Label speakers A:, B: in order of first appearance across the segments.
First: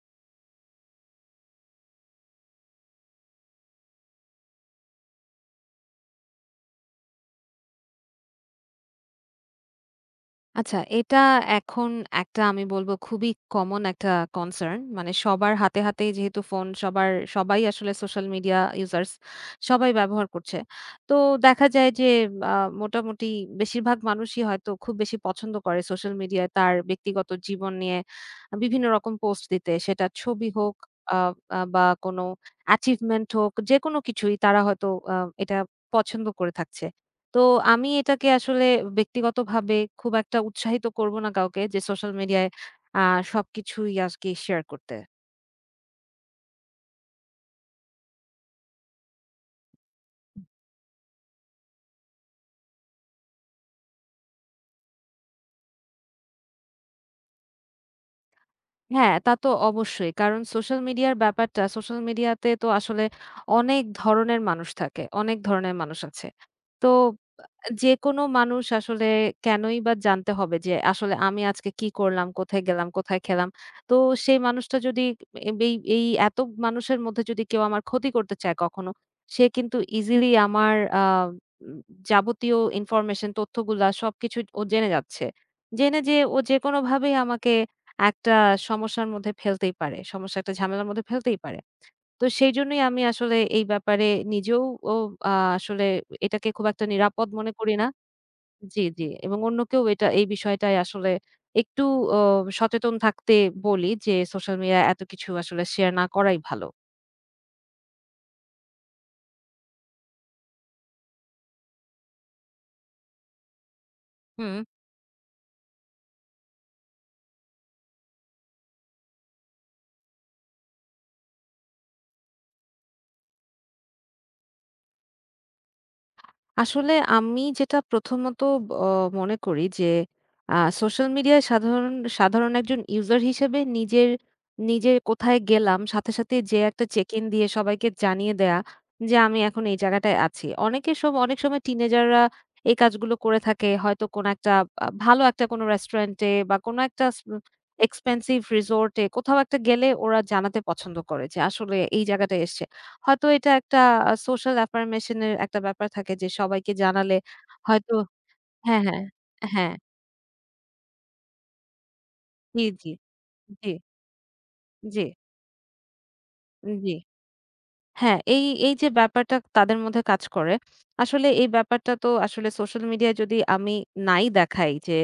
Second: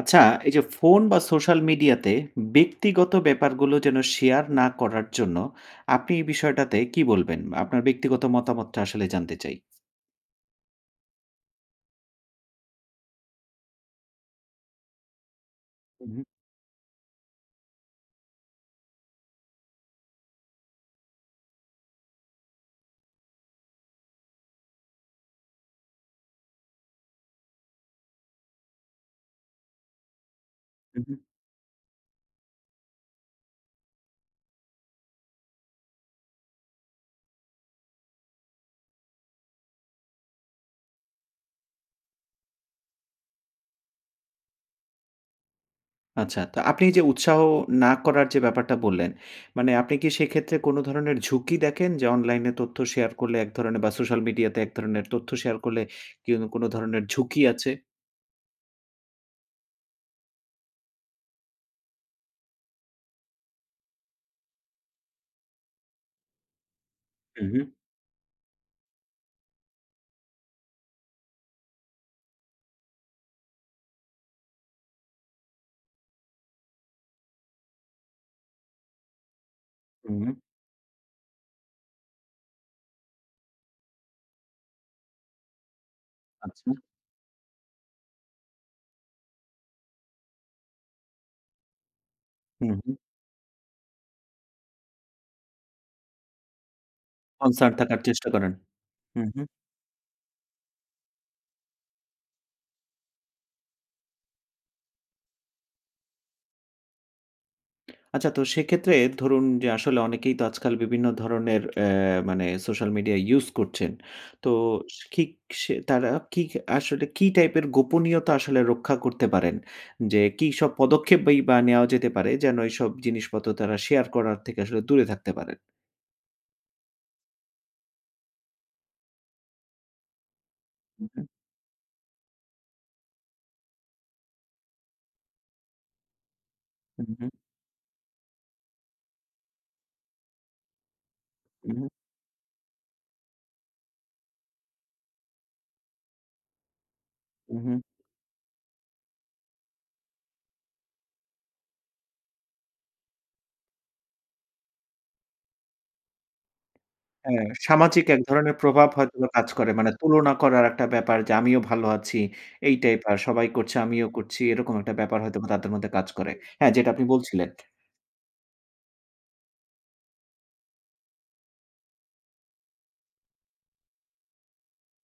A: আচ্ছা, এই যে ফোন বা সোশ্যাল মিডিয়াতে ব্যক্তিগত ব্যাপারগুলো যেন শেয়ার না করার জন্য আপনি এই বিষয়টাতে কি বলবেন? আপনার ব্যক্তিগত মতামতটা আসলে জানতে চাই।
B: আচ্ছা, এটা এখন একটা আমি বলব খুবই কমন একটা কনসার্ন। মানে সবার হাতে,
A: হু,
B: হাতেই
A: হু,
B: যেহেতু ফোন সবাই আসলে সোশ্যাল মিডিয়া ইউজার্স সবাই ব্যবহার করছে। তো দেখা যায় যে আ মোটামুটি বেশিরভাগ মানুষই হয়তো খুব বেশি পছন্দ করে সোশ্যাল মিডিয়ায় তার ব্যক্তিগত জীবন নিয়ে বিভিন্ন রকম পোস্ট দিতে। সেটা ছবি হোক
A: হু, হু।
B: আ আ বা কোনো অ্যাচিভমেন্ট হোক যেকোনো কিছুই তারা হয়তো আ এটা পছন্দ করে থাকছে। তো আমি এটাকে আসলে ব্যক্তিগতভাবে খুব একটা উৎসাহিত করব না কাউকে যে সোশ্যাল মিডিয়ায় আ সবকিছুই আজকে শেয়ার করতে।
A: আচ্ছা, তো আপনি এই যে উৎসাহ না করার যে ব্যাপারটা বললেন, মানে আপনি কি সেক্ষেত্রে কোনো ধরনের ঝুঁকি দেখেন যে অনলাইনে তথ্য শেয়ার করলে এক ধরনের বা সোশ্যাল মিডিয়াতে এক ধরনের তথ্য শেয়ার করলে কি কোনো কোনো ধরনের ঝুঁকি আছে?
B: হ্যাঁ, তা তো অবশ্যই। কারণ সোশ্যাল মিডিয়ার ব্যাপারটা সোশ্যাল মিডিয়াতে তো আসলে অনেক ধরনের মানুষ থাকে। অনেক ধরনের মানুষ আছে। তো
A: হু, হু,
B: যেকোনো মানুষ আসলে কেনই বা জানতে হবে যে আসলে আমি আজকে কি করলাম, কোথায় গেলাম, কোথায় খেলাম। তো সেই মানুষটা যদি এ এই এই এত মানুষের মধ্যে যদি কেউ আমার ক্ষতি করতে চায় কখনো, সে কিন্তু
A: হু,
B: ইজিলি
A: হু।
B: আমার আ উম যাবতীয় ইনফরমেশন তথ্যগুলা সবকিছু ও জেনে যাচ্ছে। জেনে যেয়ে ও
A: আচ্ছা।
B: যেকোনোভাবেই আমাকে একটা সমস্যার মধ্যে ফেলতেই পারে। সমস্যা একটা ঝামেলার মধ্যে ফেলতেই পারে। তো
A: হুম,
B: সেইজন্যই
A: হুম।
B: আমি আসলে এই ব্যাপারে নিজেও ও আ আসলে এটাকে খুব একটা নিরাপদ মনে
A: কনসার্ন
B: করি না।
A: থাকার চেষ্টা করেন।
B: জি, জি।
A: হু,
B: এবং
A: হু।
B: অন্যকেও এটা এই বিষয়টায় আসলে একটু অ সচেতন থাকতে বলি যে সোশ্যাল মিডিয়ায় এত কিছু আসলে শেয়ার না করাই ভালো।
A: আচ্ছা, তো সেক্ষেত্রে ধরুন যে আসলে অনেকেই তো আজকাল বিভিন্ন ধরনের মানে সোশ্যাল মিডিয়া ইউজ করছেন। তো
B: হুম।
A: ঠিক সে তারা কি আসলে কি টাইপের গোপনীয়তা আসলে রক্ষা করতে পারেন? যে কি সব পদক্ষেপই বা বা নেওয়া যেতে পারে যেন এইসব জিনিসপত্র তারা শেয়ার করার থেকে আসলে দূরে থাকতে পারেন?
B: আসলে আমি যেটা প্রথমত অ মনে করি যে আ সোশ্যাল
A: হু,
B: মিডিয়ায় সাধারণ সাধারণ একজন ইউজার হিসেবে নিজের নিজে কোথায় গেলাম সাথে যেয়ে একটা
A: হু,
B: চেক ইন
A: হু,
B: দিয়ে সবাইকে জানিয়ে দেয়া যে আমি এখন এই জায়গাটায় আছি। অনেকের সম অনেক সময়
A: হু,
B: টিনেজাররা এই কাজগুলো করে থাকে। হয়তো কোনো একটা ভালো একটা কোনো রেস্টুরেন্টে বা কোনো একটা স
A: হু, হু।
B: এক্সপেন্সিভ রিসোর্ট এ কোথাও একটা গেলে ওরা জানাতে পছন্দ করে যে আসলে এই জায়গাটায় এসছে। হয়তো এটা একটা সোশ্যাল অ্যাফার্মেশন এর একটা ব্যাপার থাকে যে সবাইকে জানালে
A: হ্যাঁ,
B: হয়তো
A: সামাজিক এক ধরনের
B: হ্যাঁ,
A: প্রভাব
B: হ্যাঁ,
A: হয়তোবা কাজ করে।
B: হ্যাঁ,
A: মানে তুলনা করার একটা ব্যাপার যে আমিও ভালো আছি,
B: জি,
A: এই
B: জি,
A: টাইপ আর সবাই
B: জি,
A: করছে আমিও করছি। এরকম একটা
B: জি,
A: ব্যাপার হয়তোবা তাদের মধ্যে কাজ করে। হ্যাঁ, যেটা
B: জি।
A: আপনি বলছিলেন।
B: হ্যাঁ, এই এই যে ব্যাপারটা তাদের মধ্যে কাজ করে, আসলে এই ব্যাপারটা তো আসলে সোশ্যাল মিডিয়ায় যদি আমি নাই দেখাই যে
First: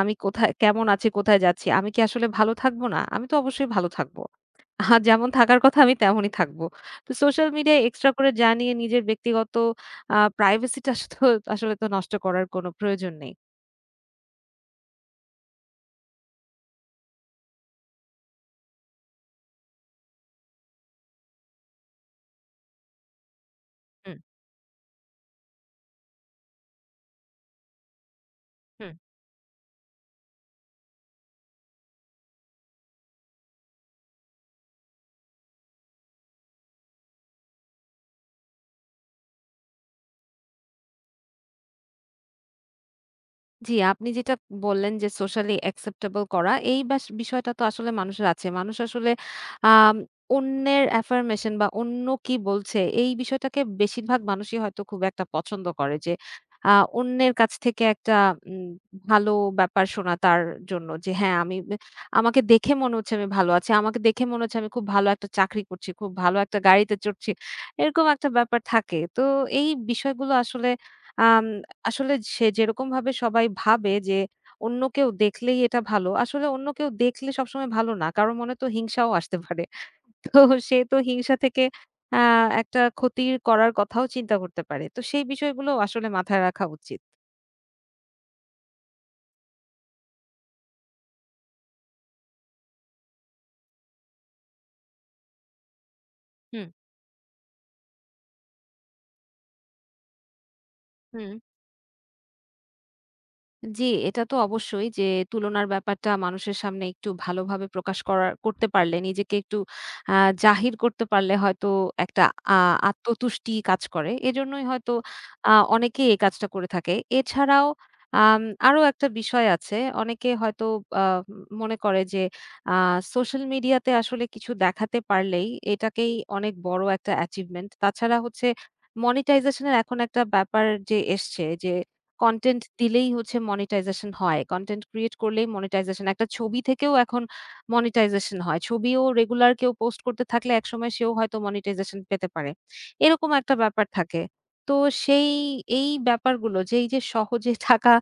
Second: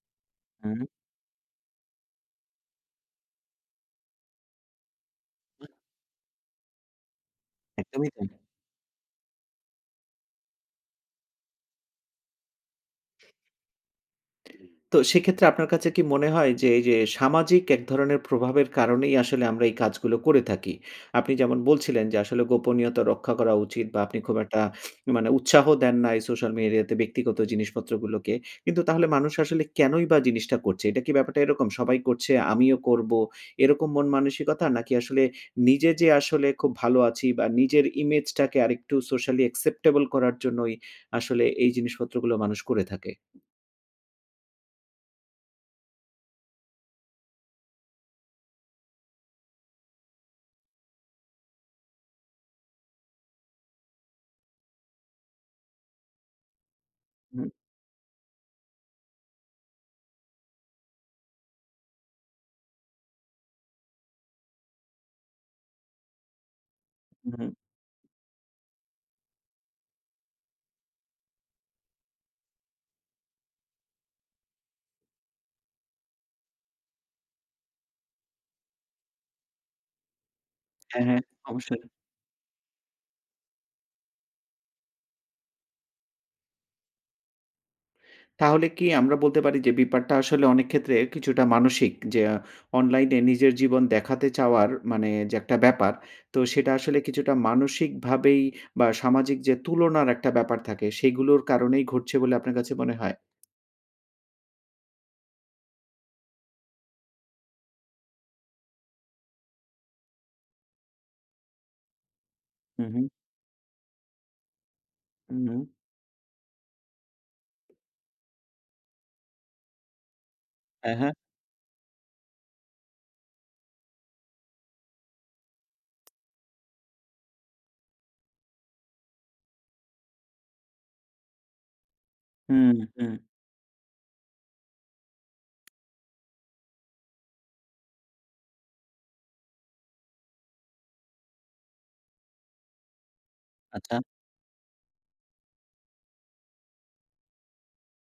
B: আমি কোথায়
A: হুম,
B: কেমন আছি, কোথায় যাচ্ছি, আমি কি আসলে ভালো থাকবো না? আমি তো অবশ্যই ভালো থাকবো। যেমন থাকার কথা আমি তেমনই থাকবো। তো সোশ্যাল মিডিয়ায়
A: একদমই
B: এক্সট্রা
A: তাই।
B: করে জানিয়ে নিজের ব্যক্তিগত প্রাইভেসিটা আসলে তো নষ্ট করার কোনো প্রয়োজন নেই।
A: তো সেক্ষেত্রে আপনার কাছে কি মনে হয় যে এই যে সামাজিক এক ধরনের প্রভাবের কারণেই আসলে আমরা এই কাজগুলো করে থাকি? আপনি যেমন বলছিলেন যে আসলে গোপনীয়তা রক্ষা করা উচিত বা
B: হুম,
A: আপনি খুব একটা মানে উৎসাহ দেন না এই সোশ্যাল মিডিয়াতে ব্যক্তিগত জিনিসপত্রগুলোকে। কিন্তু
B: হুম।
A: তাহলে মানুষ আসলে কেনই বা জিনিসটা করছে? এটা কি ব্যাপারটা এরকম সবাই করছে আমিও করবো এরকম মন মানসিকতা? নাকি আসলে নিজে যে আসলে খুব ভালো আছি বা নিজের ইমেজটাকে আরেকটু সোশ্যালি অ্যাকসেপ্টেবল করার জন্যই আসলে এই জিনিসপত্রগুলো মানুষ করে থাকে?
B: জি, আপনি যেটা বললেন যে সোশ্যালি অ্যাকসেপ্টেবল করা এই বাস বিষয়টা তো আসলে মানুষের আছে। মানুষ আসলে আম অন্যের অ্যাফার্মেশন বা অন্য কি বলছে এই বিষয়টাকে বেশিরভাগ মানুষই হয়তো খুব একটা পছন্দ করে যে আ অন্যের
A: হুম,
B: কাছ থেকে একটা উম ভালো ব্যাপার শোনা তার জন্য যে হ্যাঁ, আমি বে আমাকে দেখে মনে হচ্ছে আমি ভালো আছি। আমাকে দেখে মনে হচ্ছে আমি খুব ভালো একটা চাকরি করছি, খুব ভালো একটা গাড়িতে চড়ছি।
A: হুম।
B: এরকম একটা ব্যাপার থাকে। তো এই বিষয়গুলো আসলে আম আসলে সে যেরকমভাবে সবাই ভাবে যে অন্য কেউ দেখলেই এটা ভালো। আসলে অন্য কেউ দেখলে সবসময় ভালো না। কারো মনে তো হিংসাও আসতে পারে। তো সে তো
A: হ্যাঁ, হ্যাঁ,
B: হিংসা থেকে
A: অবশ্যই।
B: আ একটা ক্ষতির করার কথাও চিন্তা করতে পারে। তো সেই বিষয়গুলো আসলে মাথায় রাখা উচিত।
A: তাহলে কি আমরা বলতে পারি যে ব্যাপারটা আসলে অনেক ক্ষেত্রে কিছুটা মানসিক যে অনলাইনে নিজের জীবন দেখাতে চাওয়ার মানে যে একটা ব্যাপার, তো
B: হুম।
A: সেটা আসলে কিছুটা মানসিকভাবেই বা সামাজিক যে তুলনার একটা ব্যাপার থাকে
B: হুম।
A: সেগুলোর কারণেই ঘটছে বলে আপনার কাছে মনে হয়?
B: জি, এটা তো অবশ্যই যে তুলনার ব্যাপারটা মানুষের সামনে একটু ভালোভাবে প্রকাশ করার করতে পারলে নিজেকে একটু আ জাহির করতে পারলে হয়তো একটা আ
A: হু, হু,
B: আত্মতুষ্টি কাজ করে। এজন্যই হয়তো
A: হু, হু।
B: অনেকেই এই কাজটা করে থাকে। এছাড়াও আম আরো একটা বিষয় আছে। অনেকে হয়তো
A: হ্যাঁ,
B: আ
A: হ্যাঁ।
B: মনে করে যে আ সোশ্যাল মিডিয়াতে আসলে কিছু দেখাতে পারলেই এটাকেই অনেক বড় একটা অ্যাচিভমেন্ট। তাছাড়া হচ্ছে মনিটাইজেশন এর এখন একটা ব্যাপার যে এসছে যে কনটেন্ট
A: হুম,
B: দিলেই
A: হুম।
B: হচ্ছে মনিটাইজেশন হয়। কনটেন্ট ক্রিয়েট করলেই মনিটাইজেশন। একটা ছবি থেকেও এখন মনিটাইজেশন হয়। ছবিও রেগুলার কেউ পোস্ট করতে থাকলে একসময় সেও হয়তো মনিটাইজেশন পেতে পারে। এরকম একটা ব্যাপার
A: আচ্ছা।
B: থাকে। তো সেই এই ব্যাপারগুলো যে এই যে সহজে টাকা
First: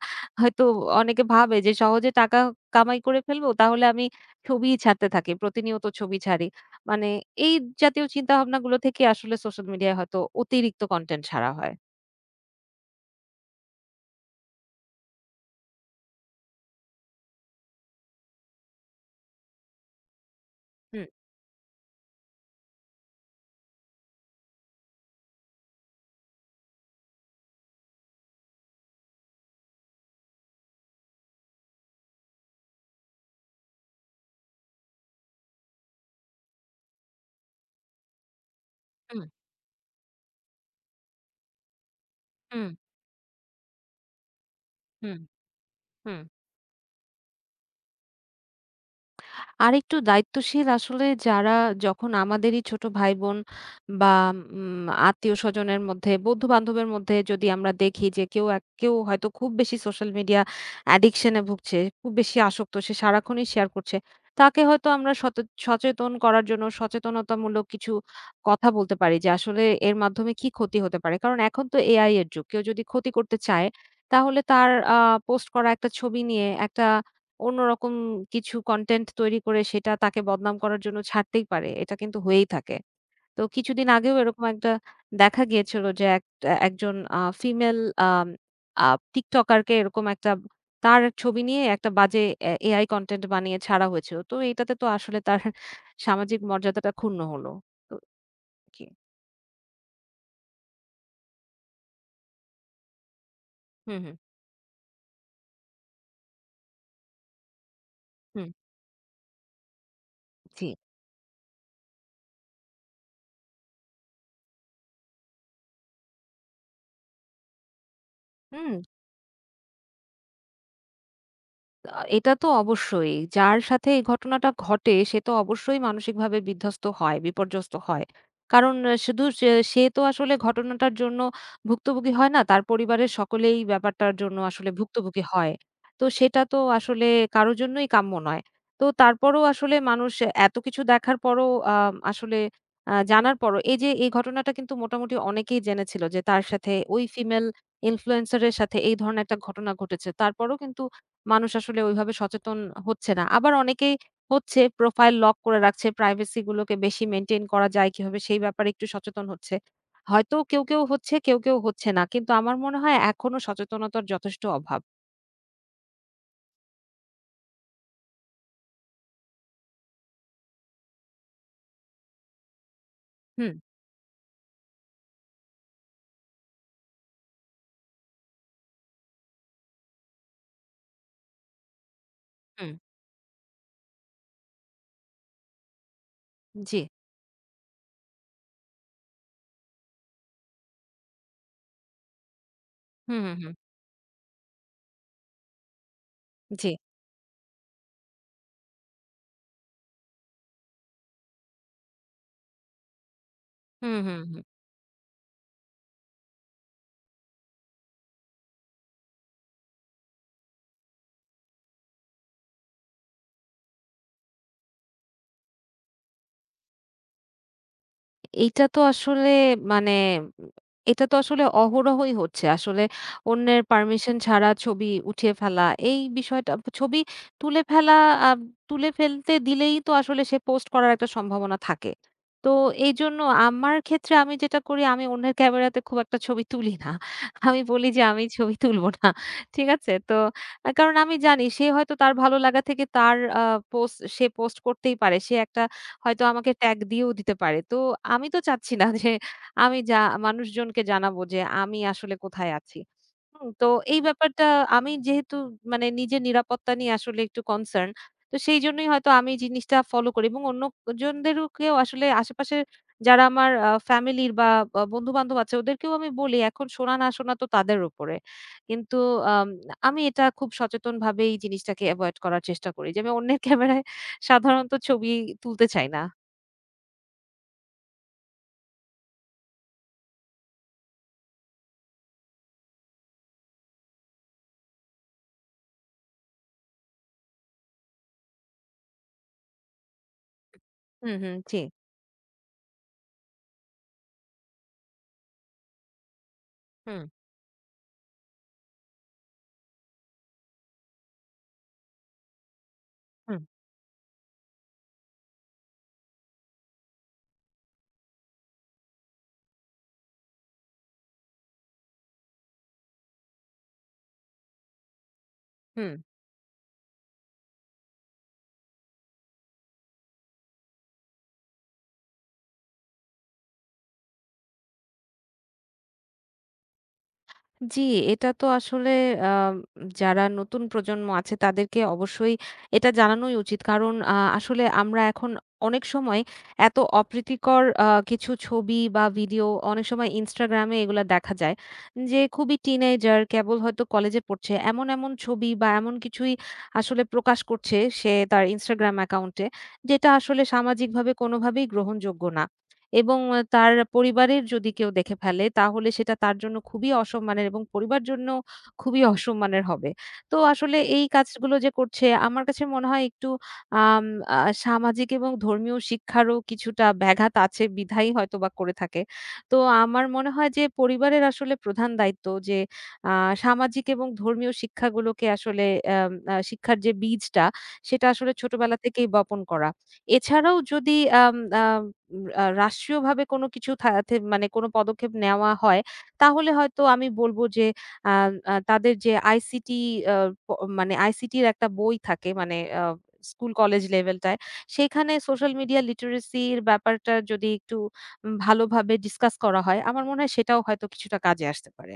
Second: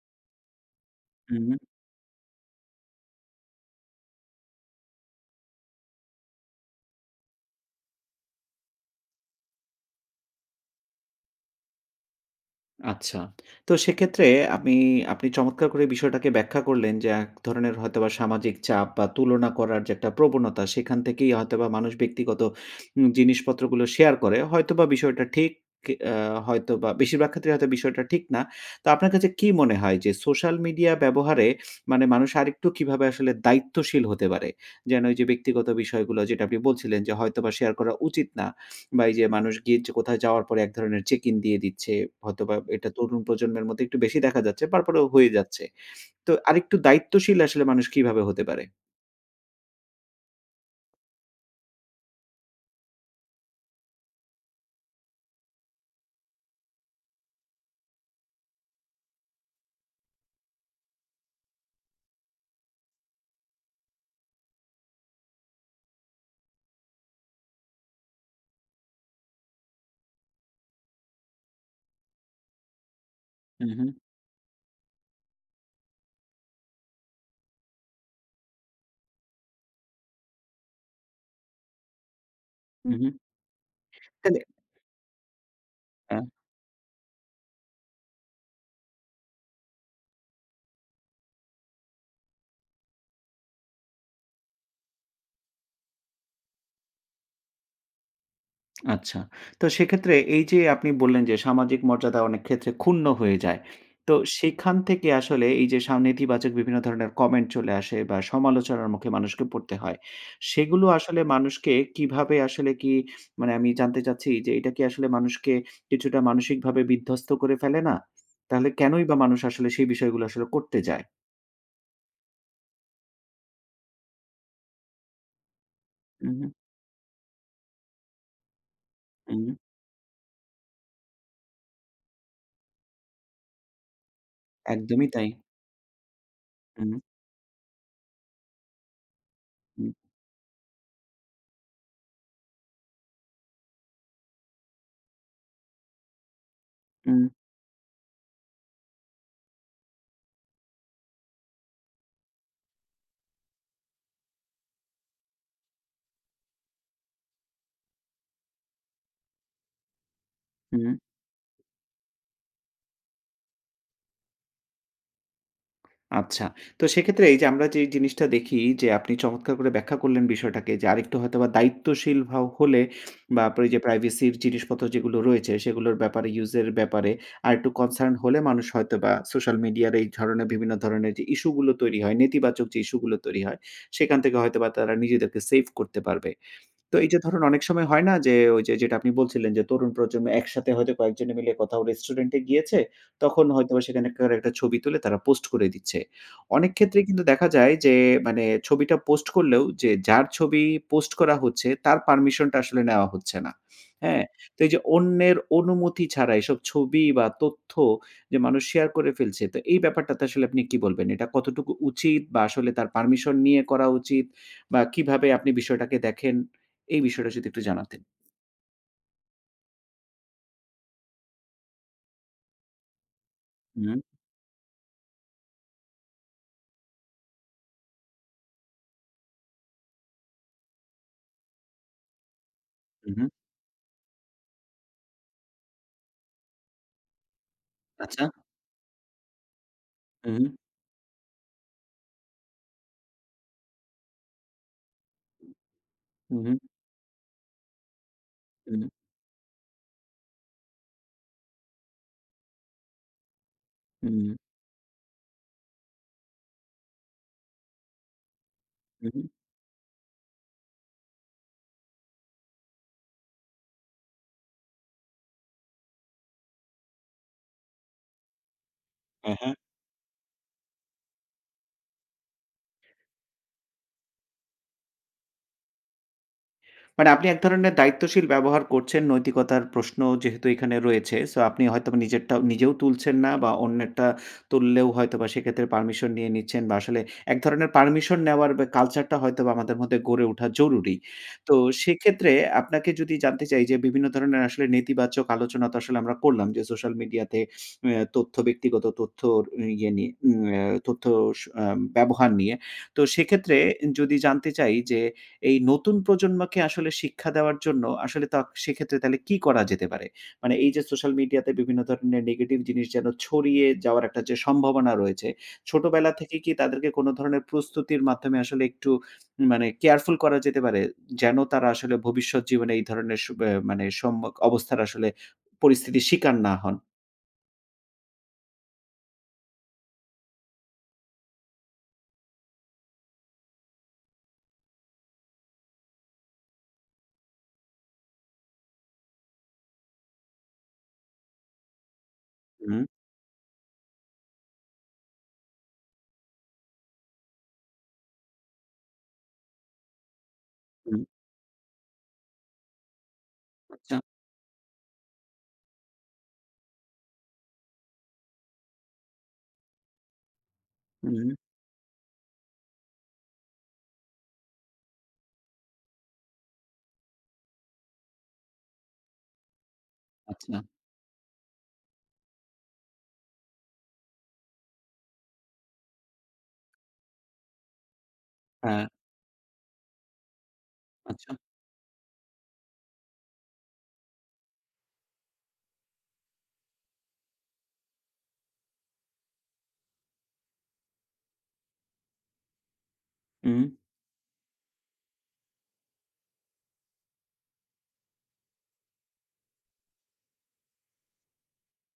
B: হয়তো অনেকে
A: হুম।
B: ভাবে যে সহজে টাকা কামাই করে ফেলবো তাহলে আমি ছবিই ছাড়তে থাকি। প্রতিনিয়ত ছবি ছাড়ি। মানে এই জাতীয় চিন্তাভাবনাগুলো থেকে আসলে সোশ্যাল মিডিয়ায় হয়তো অতিরিক্ত কনটেন্ট ছাড়া হয়।
A: আচ্ছা। তো সেক্ষেত্রে আমি আপনি চমৎকার করে বিষয়টাকে ব্যাখ্যা করলেন যে, এক ধরনের হয়তোবা সামাজিক চাপ বা তুলনা করার যে একটা প্রবণতা, সেখান
B: হুম,
A: থেকেই হয়তোবা মানুষ ব্যক্তিগত জিনিসপত্রগুলো শেয়ার করে। আ হয়তোবা বেশিরভাগ ক্ষেত্রে হয়তো বিষয়টা ঠিক না। তো আপনার কাছে কি মনে হয় যে সোশ্যাল মিডিয়া ব্যবহারে মানে মানুষ আরেকটু কিভাবে আসলে দায়িত্বশীল হতে পারে? যেন ওই যে ব্যক্তিগত বিষয়গুলো যেটা আপনি বলছিলেন যে হয়তোবা শেয়ার করা উচিত না। বা এই
B: হুম,
A: যে মানুষ গিয়ে যে কোথাও যাওয়ার পরে এক ধরনের চেক-ইন দিয়ে দিচ্ছে। হয়তোবা
B: হুম,
A: এটা তরুণ প্রজন্মের মধ্যে একটু বেশি দেখা যাচ্ছে। তারপরেও
B: হুম,
A: হয়ে যাচ্ছে।
B: হুম।
A: তো আরেকটু দায়িত্বশীল আসলে মানুষ কিভাবে হতে পারে?
B: আরেকটু দায়িত্বশীল আসলে যারা যখন আমাদেরই ছোট ভাই-বোন বা আত্মীয়স্বজনের মধ্যে, বন্ধু-বান্ধবের মধ্যে যদি আমরা দেখি যে কেউ হয়তো খুব বেশি সোশ্যাল মিডিয়া অ্যাডিকশন এ ভুগছে, খুব বেশি আসক্ত, সে সারাক্ষণই শেয়ার করছে। তাকে হয়তো আমরা সচেতন করার জন্য সচেতনতামূলক কিছু কথা বলতে পারি যে আসলে এর মাধ্যমে কি ক্ষতি হতে পারে। কারণ এখন তো এআই এর যুগ। কেউ যদি ক্ষতি করতে
A: হু,
B: চায়
A: হু, হুম।
B: তাহলে তার পোস্ট করা একটা ছবি নিয়ে একটা অন্যরকম কিছু কনটেন্ট তৈরি করে সেটা তাকে বদনাম করার জন্য ছাড়তেই পারে। এটা কিন্তু হয়েই থাকে।
A: হু, হু।
B: তো কিছুদিন আগেও
A: তাহলে
B: এরকম একটা দেখা গিয়েছিল যে একজন ফিমেল আম আ টিকটকারকে এরকম একটা তার ছবি নিয়ে একটা বাজে এআই কনটেন্ট বানিয়ে ছাড়া হয়েছিল। তো এটাতে তো আসলে তার সামাজিক মর্যাদাটা ক্ষুণ্ণ হলো। তো কি
A: আচ্ছা। তো সেক্ষেত্রে এই যে আপনি বললেন যে সামাজিক মর্যাদা অনেক ক্ষেত্রে ক্ষুণ্ণ হয়ে যায়।
B: হুম, হুম,
A: তো সেখান থেকে আসলে এই যে নেতিবাচক বিভিন্ন ধরনের কমেন্ট চলে আসে বা
B: হুম,
A: সমালোচনার মুখে মানুষকে পড়তে হয়।
B: জি।
A: সেগুলো আসলে মানুষকে কিভাবে আসলে কি মানে আমি জানতে চাচ্ছি যে এটা কি আসলে মানুষকে কিছুটা মানসিকভাবে বিধ্বস্ত করে ফেলে না? তাহলে
B: হুম।
A: কেনই বা মানুষ আসলে সেই বিষয়গুলো আসলে করতে যায়?
B: এটা তো অবশ্যই। যার সাথে এই ঘটনাটা ঘটে সে তো অবশ্যই মানসিকভাবে
A: উহু,
B: বিধ্বস্ত হয়, বিপর্যস্ত হয়। কারণ আ, শুধু সে
A: উহু,
B: সে তো আসলে ঘটনাটার জন্য ভুক্তভোগী হয় না। তার পরিবারের সকলেই ব্যাপারটার জন্য আসলে
A: একদমই
B: ভুক্তভোগী
A: তাই।
B: হয়। তো সেটা তো
A: উহু,
B: আসলে কারো জন্যই কাম্য নয়। তো তারপরও আসলে
A: হু,
B: মানুষ এত কিছু দেখার পরও আ আসলে আ জানার পরও এই যে এই ঘটনাটা কিন্তু মোটামুটি অনেকেই জেনেছিল যে তার সাথে ওই
A: হু,
B: ফিমেল ইনফ্লুয়েন্সার এর সাথে এই ধরনের একটা ঘটনা ঘটেছে। তারপরও কিন্তু মানুষ আসলে ওইভাবে সচেতন হচ্ছে না। আবার অনেকেই হচ্ছে প্রোফাইল লক করে রাখছে, প্রাইভেসি গুলোকে বেশি মেইনটেইন করা যায় কিভাবে সেই ব্যাপারে একটু সচেতন হচ্ছে। হয়তো কেউ
A: হু।
B: হচ্ছে, কেউ হচ্ছে না। কিন্তু আমার মনে হয় এখনো সচেতনতার যথেষ্ট অভাব।
A: আচ্ছা। তো সেক্ষেত্রে এই যে আমরা যে জিনিসটা দেখি যে আপনি চমৎকার করে ব্যাখ্যা করলেন বিষয়টাকে যে আরেকটু হয়তোবা দায়িত্বশীল হলে বা
B: হুম,
A: আপনার এই যে প্রাইভেসির জিনিসপত্র যেগুলো রয়েছে সেগুলোর ব্যাপারে ইউজের ব্যাপারে আরেকটু কনসার্ন হলে মানুষ হয়তোবা সোশ্যাল মিডিয়ার এই ধরনের বিভিন্ন ধরনের যে ইস্যু গুলো তৈরি হয়, নেতিবাচক
B: হুম,
A: যে ইস্যু গুলো তৈরি হয় সেখান থেকে হয়তোবা তারা নিজেদেরকে সেভ করতে পারবে।
B: জি।
A: তো এই যে ধরুন অনেক সময় হয় না যে ওই যে যেটা আপনি বলছিলেন যে তরুণ প্রজন্ম একসাথে হয়তো কয়েকজনে মিলে কোথাও রেস্টুরেন্টে গিয়েছে,
B: হুম, হুম,
A: তখন
B: হুম।
A: হয়তোবা সেখানকার একটা ছবি তুলে তারা পোস্ট করে দিচ্ছে।
B: জি।
A: অনেক ক্ষেত্রেই কিন্তু দেখা যায় যে মানে ছবিটা পোস্ট করলেও যে যার ছবি পোস্ট করা হচ্ছে তার পারমিশনটা আসলে নেওয়া হচ্ছে না।
B: হুম, হুম,
A: হ্যাঁ?
B: হুম।
A: তো এই যে অন্যের অনুমতি ছাড়া এসব ছবি বা তথ্য যে মানুষ শেয়ার করে ফেলছে, তো এই ব্যাপারটাতে আসলে আপনি কি বলবেন? এটা কতটুকু উচিত বা আসলে তার পারমিশন নিয়ে করা উচিত বা কিভাবে আপনি বিষয়টাকে দেখেন? এই বিষয়টা যদি একটু জানাতেন।
B: এইটা তো আসলে মানে এটা তো আসলে অহরহই হচ্ছে। আসলে অন্যের
A: হুম,
B: পারমিশন ছাড়া ছবি উঠিয়ে ফেলা, এই বিষয়টা ছবি তুলে ফেলা আ তুলে ফেলতে দিলেই তো আসলে সে পোস্ট করার একটা সম্ভাবনা থাকে। তো এইজন্য
A: হুম,
B: আমার ক্ষেত্রে আমি যেটা করি আমি অন্যের ক্যামেরাতে খুব একটা ছবি তুলি না। আমি বলি যে আমি
A: আচ্ছা।
B: ছবি তুলব না। ঠিক আছে? তো
A: হুম, হুম,
B: আহ, কারণ আমি জানি সে হয়তো তার ভালো লাগা থেকে তার আ পোস্ট সে পোস্ট করতেই পারে। সে একটা হয়তো
A: হুম,
B: আমাকে ট্যাগ দিয়েও দিতে পারে। তো আমি তো চাচ্ছি
A: হুম,
B: না যে আমি যা মানুষজনকে জানাবো যে আমি আসলে কোথায় আছি। হুম, তো এই
A: হুম,
B: ব্যাপারটা আমি যেহেতু মানে নিজের নিরাপত্তা নিয়ে আসলে একটু কনসার্ন তো সেই জন্যই হয়তো
A: হুম,
B: আমি এই জিনিসটা ফলো করি এবং অন্যজনদেরকেও আসলে আশেপাশে যারা আমার ফ্যামিলির বা বন্ধু-বান্ধব আছে ওদেরকেও আমি বলি এখন শোনা না শোনা তো তাদের উপরে। কিন্তু
A: হ্যাঁ,
B: আম
A: হ্যাঁ।
B: আমি এটা খুব সচেতনভাবে এই জিনিসটাকে এভয়েড করার চেষ্টা করি যে আমি অন্যের ক্যামেরায় সাধারণত ছবি তুলতে চাই না।
A: মানে আপনি এক ধরনের দায়িত্বশীল ব্যবহার করছেন। নৈতিকতার প্রশ্ন যেহেতু এখানে রয়েছে। সো আপনি হয়তোবা নিজেরটাও নিজেও তুলছেন না বা অন্যেরটা তুললেও হয়তোবা সেক্ষেত্রে পারমিশন নিয়ে নিচ্ছেন বা আসলে এক ধরনের পারমিশন নেওয়ার কালচারটা হয়তোবা আমাদের মধ্যে গড়ে ওঠা জরুরি।
B: হুম, হুম।
A: তো
B: জি।
A: সেক্ষেত্রে আপনাকে যদি জানতে চাই যে বিভিন্ন ধরনের আসলে নেতিবাচক আলোচনা তো আসলে আমরা করলাম যে সোশ্যাল
B: হুম,
A: মিডিয়াতে তথ্য ব্যক্তিগত তথ্যর নিয়ে উম অ্যা তথ্য স আ ব্যবহার নিয়ে। তো
B: হুম,
A: সেক্ষেত্রে যদি জানতে চাই যে এই নতুন প্রজন্মকে আসলে শিক্ষা দেওয়ার জন্য আসলে সেক্ষেত্রে তাহলে কি করা যেতে পারে? মানে এই যে সোশ্যাল মিডিয়াতে বিভিন্ন ধরনের নেগেটিভ জিনিস যেন ছড়িয়ে যাওয়ার একটা যে সম্ভাবনা রয়েছে,
B: হুম।
A: ছোটবেলা থেকে কি তাদেরকে কোনো ধরনের প্রস্তুতির মাধ্যমে আসলে একটু মানে কেয়ারফুল করা যেতে পারে? যেন তারা আসলে ভবিষ্যৎ জীবনে এই ধরনের সু ব্যা মানে সম্মুখ অবস্থার আসলে পরিস্থিতির শিকার না হন।
B: জি, এটা তো আসলে আ যারা নতুন প্রজন্ম আছে তাদেরকে অবশ্যই এটা জানানোই উচিত। কারণ আসলে আমরা এখন অনেক সময় এত অপ্রীতিকর কিছু ছবি বা ভিডিও অনেক সময় Instagram এ এগুলা দেখা যায়। যে খুবই
A: হুম,
B: টিনেজার কেবল হয়তো কলেজে পড়ছে। এমন ছবি বা এমন কিছুই আসলে প্রকাশ করছে সে তার Instagram অ্যাকাউন্টে যেটা আসলে
A: হুম,
B: সামাজিকভাবে কোনোভাবেই গ্রহণযোগ্য না। এবং তার
A: আচ্ছা,
B: পরিবারের যদি কেউ দেখে ফেলে তাহলে সেটা তার জন্য খুবই অসম্মানের এবং পরিবার জন্য খুবই অসম্মানের হবে। তো আসলে এই
A: হুম,
B: কাজগুলো যে করছে আমার কাছে মনে হয় একটু আম আ সামাজিক এবং ধর্মীয় শিক্ষারও কিছুটা ব্যাঘাত আছে বিধায় হয়তোবা করে থাকে। তো আমার মনে হয়
A: আচ্ছা,
B: যে পরিবারের আসলে প্রধান দায়িত্ব যে আ সামাজিক এবং ধর্মীয় শিক্ষাগুলোকে আসলে আম আ শিক্ষার যে বীজটা সেটা আসলে ছোটবেলা
A: হ্যাঁ,
B: থেকেই বপন করা। এছাড়াও যদি
A: আচ্ছা,
B: আম আ আ রাষ্ট্রীয়ভাবে কোনো কিছু থা থে মানে কোনো পদক্ষেপ নেওয়া হয়, তাহলে হয়তো আমি বলব যে আ আ তাদের যে আইসিটি আ প মানে আইসিটির একটা বই থাকে মানে স্কুল
A: হুম।
B: কলেজ লেভেলটায়। সেখানে সোশ্যাল মিডিয়া লিটারেসির ব্যাপারটা যদি একটু ভালোভাবে ডিসকাস করা হয়, আমার মনে হয় সেটাও হয়তো কিছুটা কাজে আসতে পারে।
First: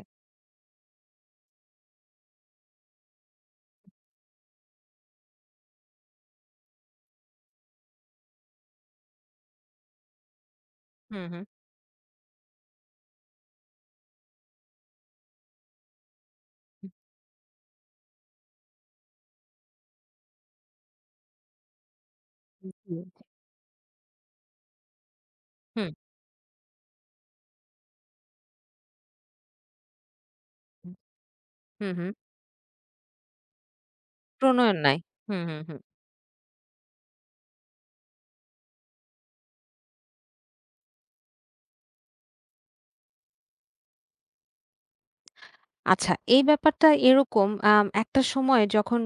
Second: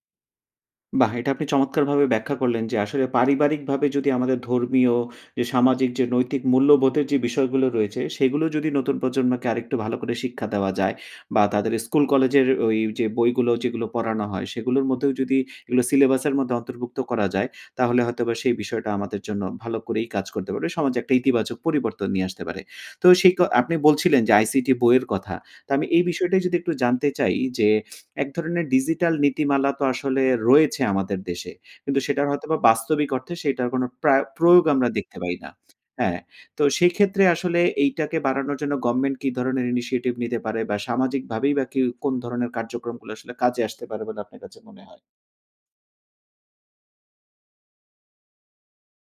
A: বাহ! এটা আপনি চমৎকারভাবে ব্যাখ্যা করলেন যে আসলে পারিবারিকভাবে যদি আমাদের ধর্মীয় যে সামাজিক যে নৈতিক মূল্যবোধের যে বিষয়গুলো রয়েছে, সেগুলো যদি নতুন প্রজন্মকে আরেকটু ভালো করে শিক্ষা দেওয়া যায়
B: হুম,
A: বা
B: হুম।
A: তাদের স্কুল কলেজের ওই যে বইগুলো যেগুলো পড়ানো হয় সেগুলোর মধ্যেও যদি এগুলো সিলেবাসের মধ্যে অন্তর্ভুক্ত করা যায়, তাহলে হয়তোবা সেই বিষয়টা আমাদের জন্য ভালো করেই কাজ করতে পারে। সমাজে একটা ইতিবাচক পরিবর্তন নিয়ে আসতে পারে। তো
B: হুম।
A: সেই আপনি বলছিলেন যে আইসিটি বইয়ের কথা। তো আমি
B: হুম,
A: এই বিষয়টাই যদি একটু জানতে চাই যে এক ধরনের ডিজিটাল নীতিমালা তো আসলে
B: হুম,
A: রয়েছে
B: হুম।
A: আমাদের দেশে।
B: হুম
A: কিন্তু সেটার হয়তোবা বাস্তবিক অর্থে সেটার কোনো প্রয়োগ
B: প্রণয়ন
A: আমরা
B: নাই।
A: দেখতে পাই
B: হুম,
A: না।
B: হুম, হুম।
A: হ্যাঁ, তো সেক্ষেত্রে আসলে এইটাকে বাড়ানোর জন্য গভর্নমেন্ট কি ধরনের ইনিশিয়েটিভ নিতে পারে বা সামাজিকভাবেই বা কি কোন ধরনের কার্যক্রমগুলো আসলে কাজে আসতে পারে বলে আপনার কাছে মনে হয়?
B: আচ্ছা এই ব্যাপারটা এরকম একটা সময় যখন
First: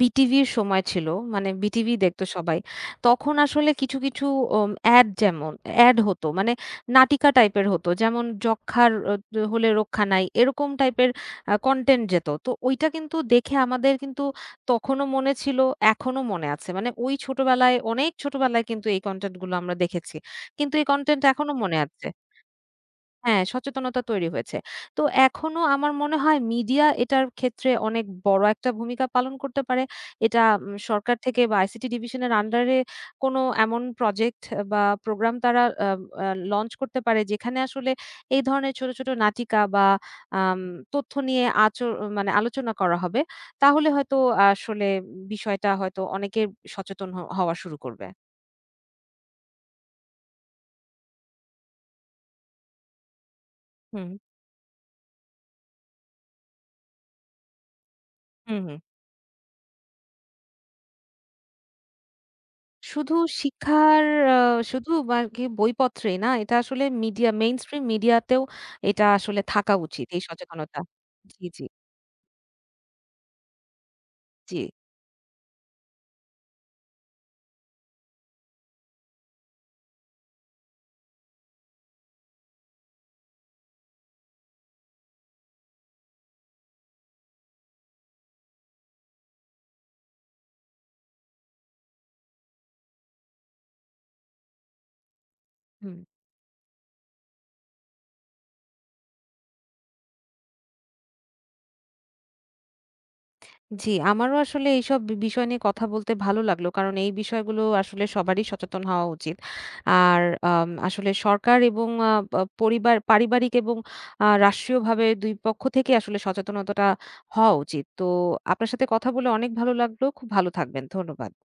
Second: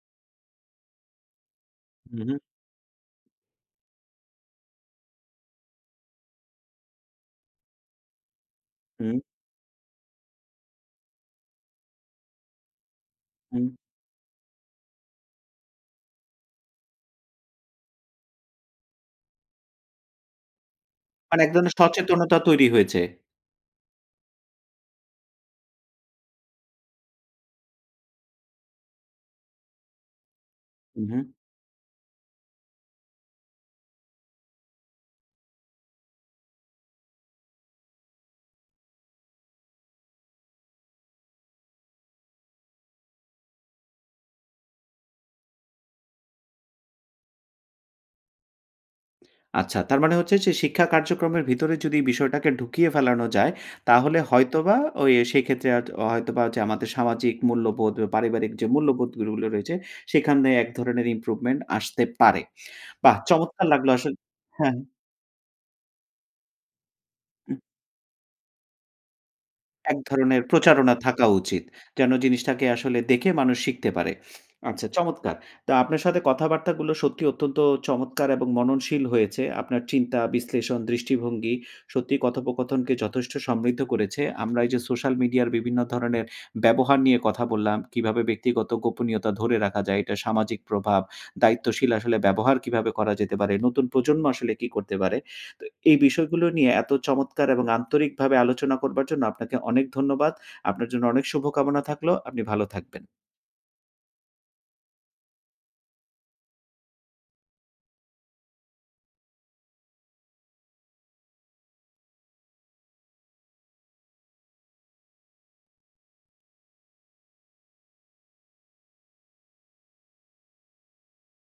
B: বিটিভির সময় ছিল, মানে বিটিভি
A: হু,
B: দেখতো
A: হু,
B: সবাই। তখন আসলে কিছু অ্যাড অ্যাড হতো মানে নাটিকা টাইপের হতো। যেমন যক্ষ্মার
A: হু,
B: হলে রক্ষা নাই এরকম টাইপের কনটেন্ট যেত। তো ওইটা কিন্তু দেখে
A: হু।
B: আমাদের কিন্তু তখনো মনে ছিল, এখনো মনে আছে। মানে ওই ছোটবেলায় অনেক ছোটবেলায় কিন্তু এই কনটেন্ট গুলো আমরা দেখেছি। কিন্তু এই কনটেন্ট
A: মানে এক
B: এখনো
A: ধরনের
B: মনে আছে।
A: সচেতনতা তৈরি হয়েছে।
B: হ্যাঁ, সচেতনতা তৈরি হয়েছে। তো এখনো আমার মনে হয় মিডিয়া এটার ক্ষেত্রে অনেক বড় একটা ভূমিকা পালন করতে পারে। এটা
A: হু,
B: সরকার
A: হু।
B: থেকে বা আইসিটি ডিভিশনের আন্ডারে কোনো এমন প্রজেক্ট বা প্রোগ্রাম তারা আ আ লঞ্চ করতে পারে যেখানে আসলে এই ধরনের ছোট নাটিকা বা আম তথ্য নিয়ে মানে আলোচনা করা হবে। তাহলে হয়তো আসলে বিষয়টা হয়তো অনেকে সচেতন হওয়া শুরু করবে।
A: আচ্ছা, তার মানে হচ্ছে যে শিক্ষা কার্যক্রমের ভিতরে যদি বিষয়টাকে ঢুকিয়ে ফেলানো যায়,
B: হুম,
A: তাহলে হয়তোবা ওই সেক্ষেত্রে হয়তোবা যে আমাদের সামাজিক মূল্যবোধ বা পারিবারিক
B: হুম,
A: যে
B: হুম।
A: মূল্যবোধগুলো রয়েছে, সেখানে এক ধরনের ইমপ্রুভমেন্ট আসতে পারে।
B: শুধু
A: বাহ! চমৎকার লাগলো
B: শিক্ষার
A: আসলে।
B: আ
A: হ্যাঁ।
B: শুধু আরকি বইপত্রেই না, এটা আসলে মিডিয়া মেইনস্ট্রিম মিডিয়াতেও এটা আসলে থাকা
A: এক
B: উচিত এই
A: ধরনের
B: সচেতনতা।
A: প্রচারণা থাকা
B: জি, জি,
A: উচিত। যেন জিনিসটাকে আসলে দেখে মানুষ শিখতে পারে।
B: জি।
A: আচ্ছা, চমৎকার। তো আপনার সাথে কথাবার্তাগুলো সত্যিই অত্যন্ত চমৎকার এবং মননশীল হয়েছে। আপনার চিন্তা, বিশ্লেষণ, দৃষ্টিভঙ্গি সত্যিই কথোপকথনকে যথেষ্ট সমৃদ্ধ করেছে। আমরা এই যে সোশ্যাল মিডিয়ার বিভিন্ন ধরনের ব্যবহার নিয়ে কথা বললাম, কিভাবে ব্যক্তিগত গোপনীয়তা ধরে রাখা যায়, এটা সামাজিক প্রভাব, দায়িত্বশীল আসলে ব্যবহার কিভাবে করা যেতে পারে, নতুন প্রজন্ম আসলে কি করতে পারে। তো
B: হুম।
A: এই বিষয়গুলো নিয়ে এত চমৎকার এবং আন্তরিকভাবে আলোচনা করবার জন্য আপনাকে অনেক ধন্যবাদ। আপনার জন্য অনেক শুভকামনা থাকলো। আপনি ভালো থাকবেন।
B: জি, আমারও আসলে এইসব বিষয় নিয়ে কথা বলতে ভালো লাগলো। কারণ এই বিষয়গুলো আসলে সবারই সচেতন হওয়া উচিত। আর আসলে সরকার এবং আ পা পরিবার পারিবারিক এবং রাষ্ট্রীয়ভাবে ২ পক্ষ থেকে আসলে সচেতনতাটা হওয়া উচিত। তো আপনার সাথে কথা বলে অনেক ভালো লাগলো। খুব ভালো থাকবেন। ধন্যবাদ।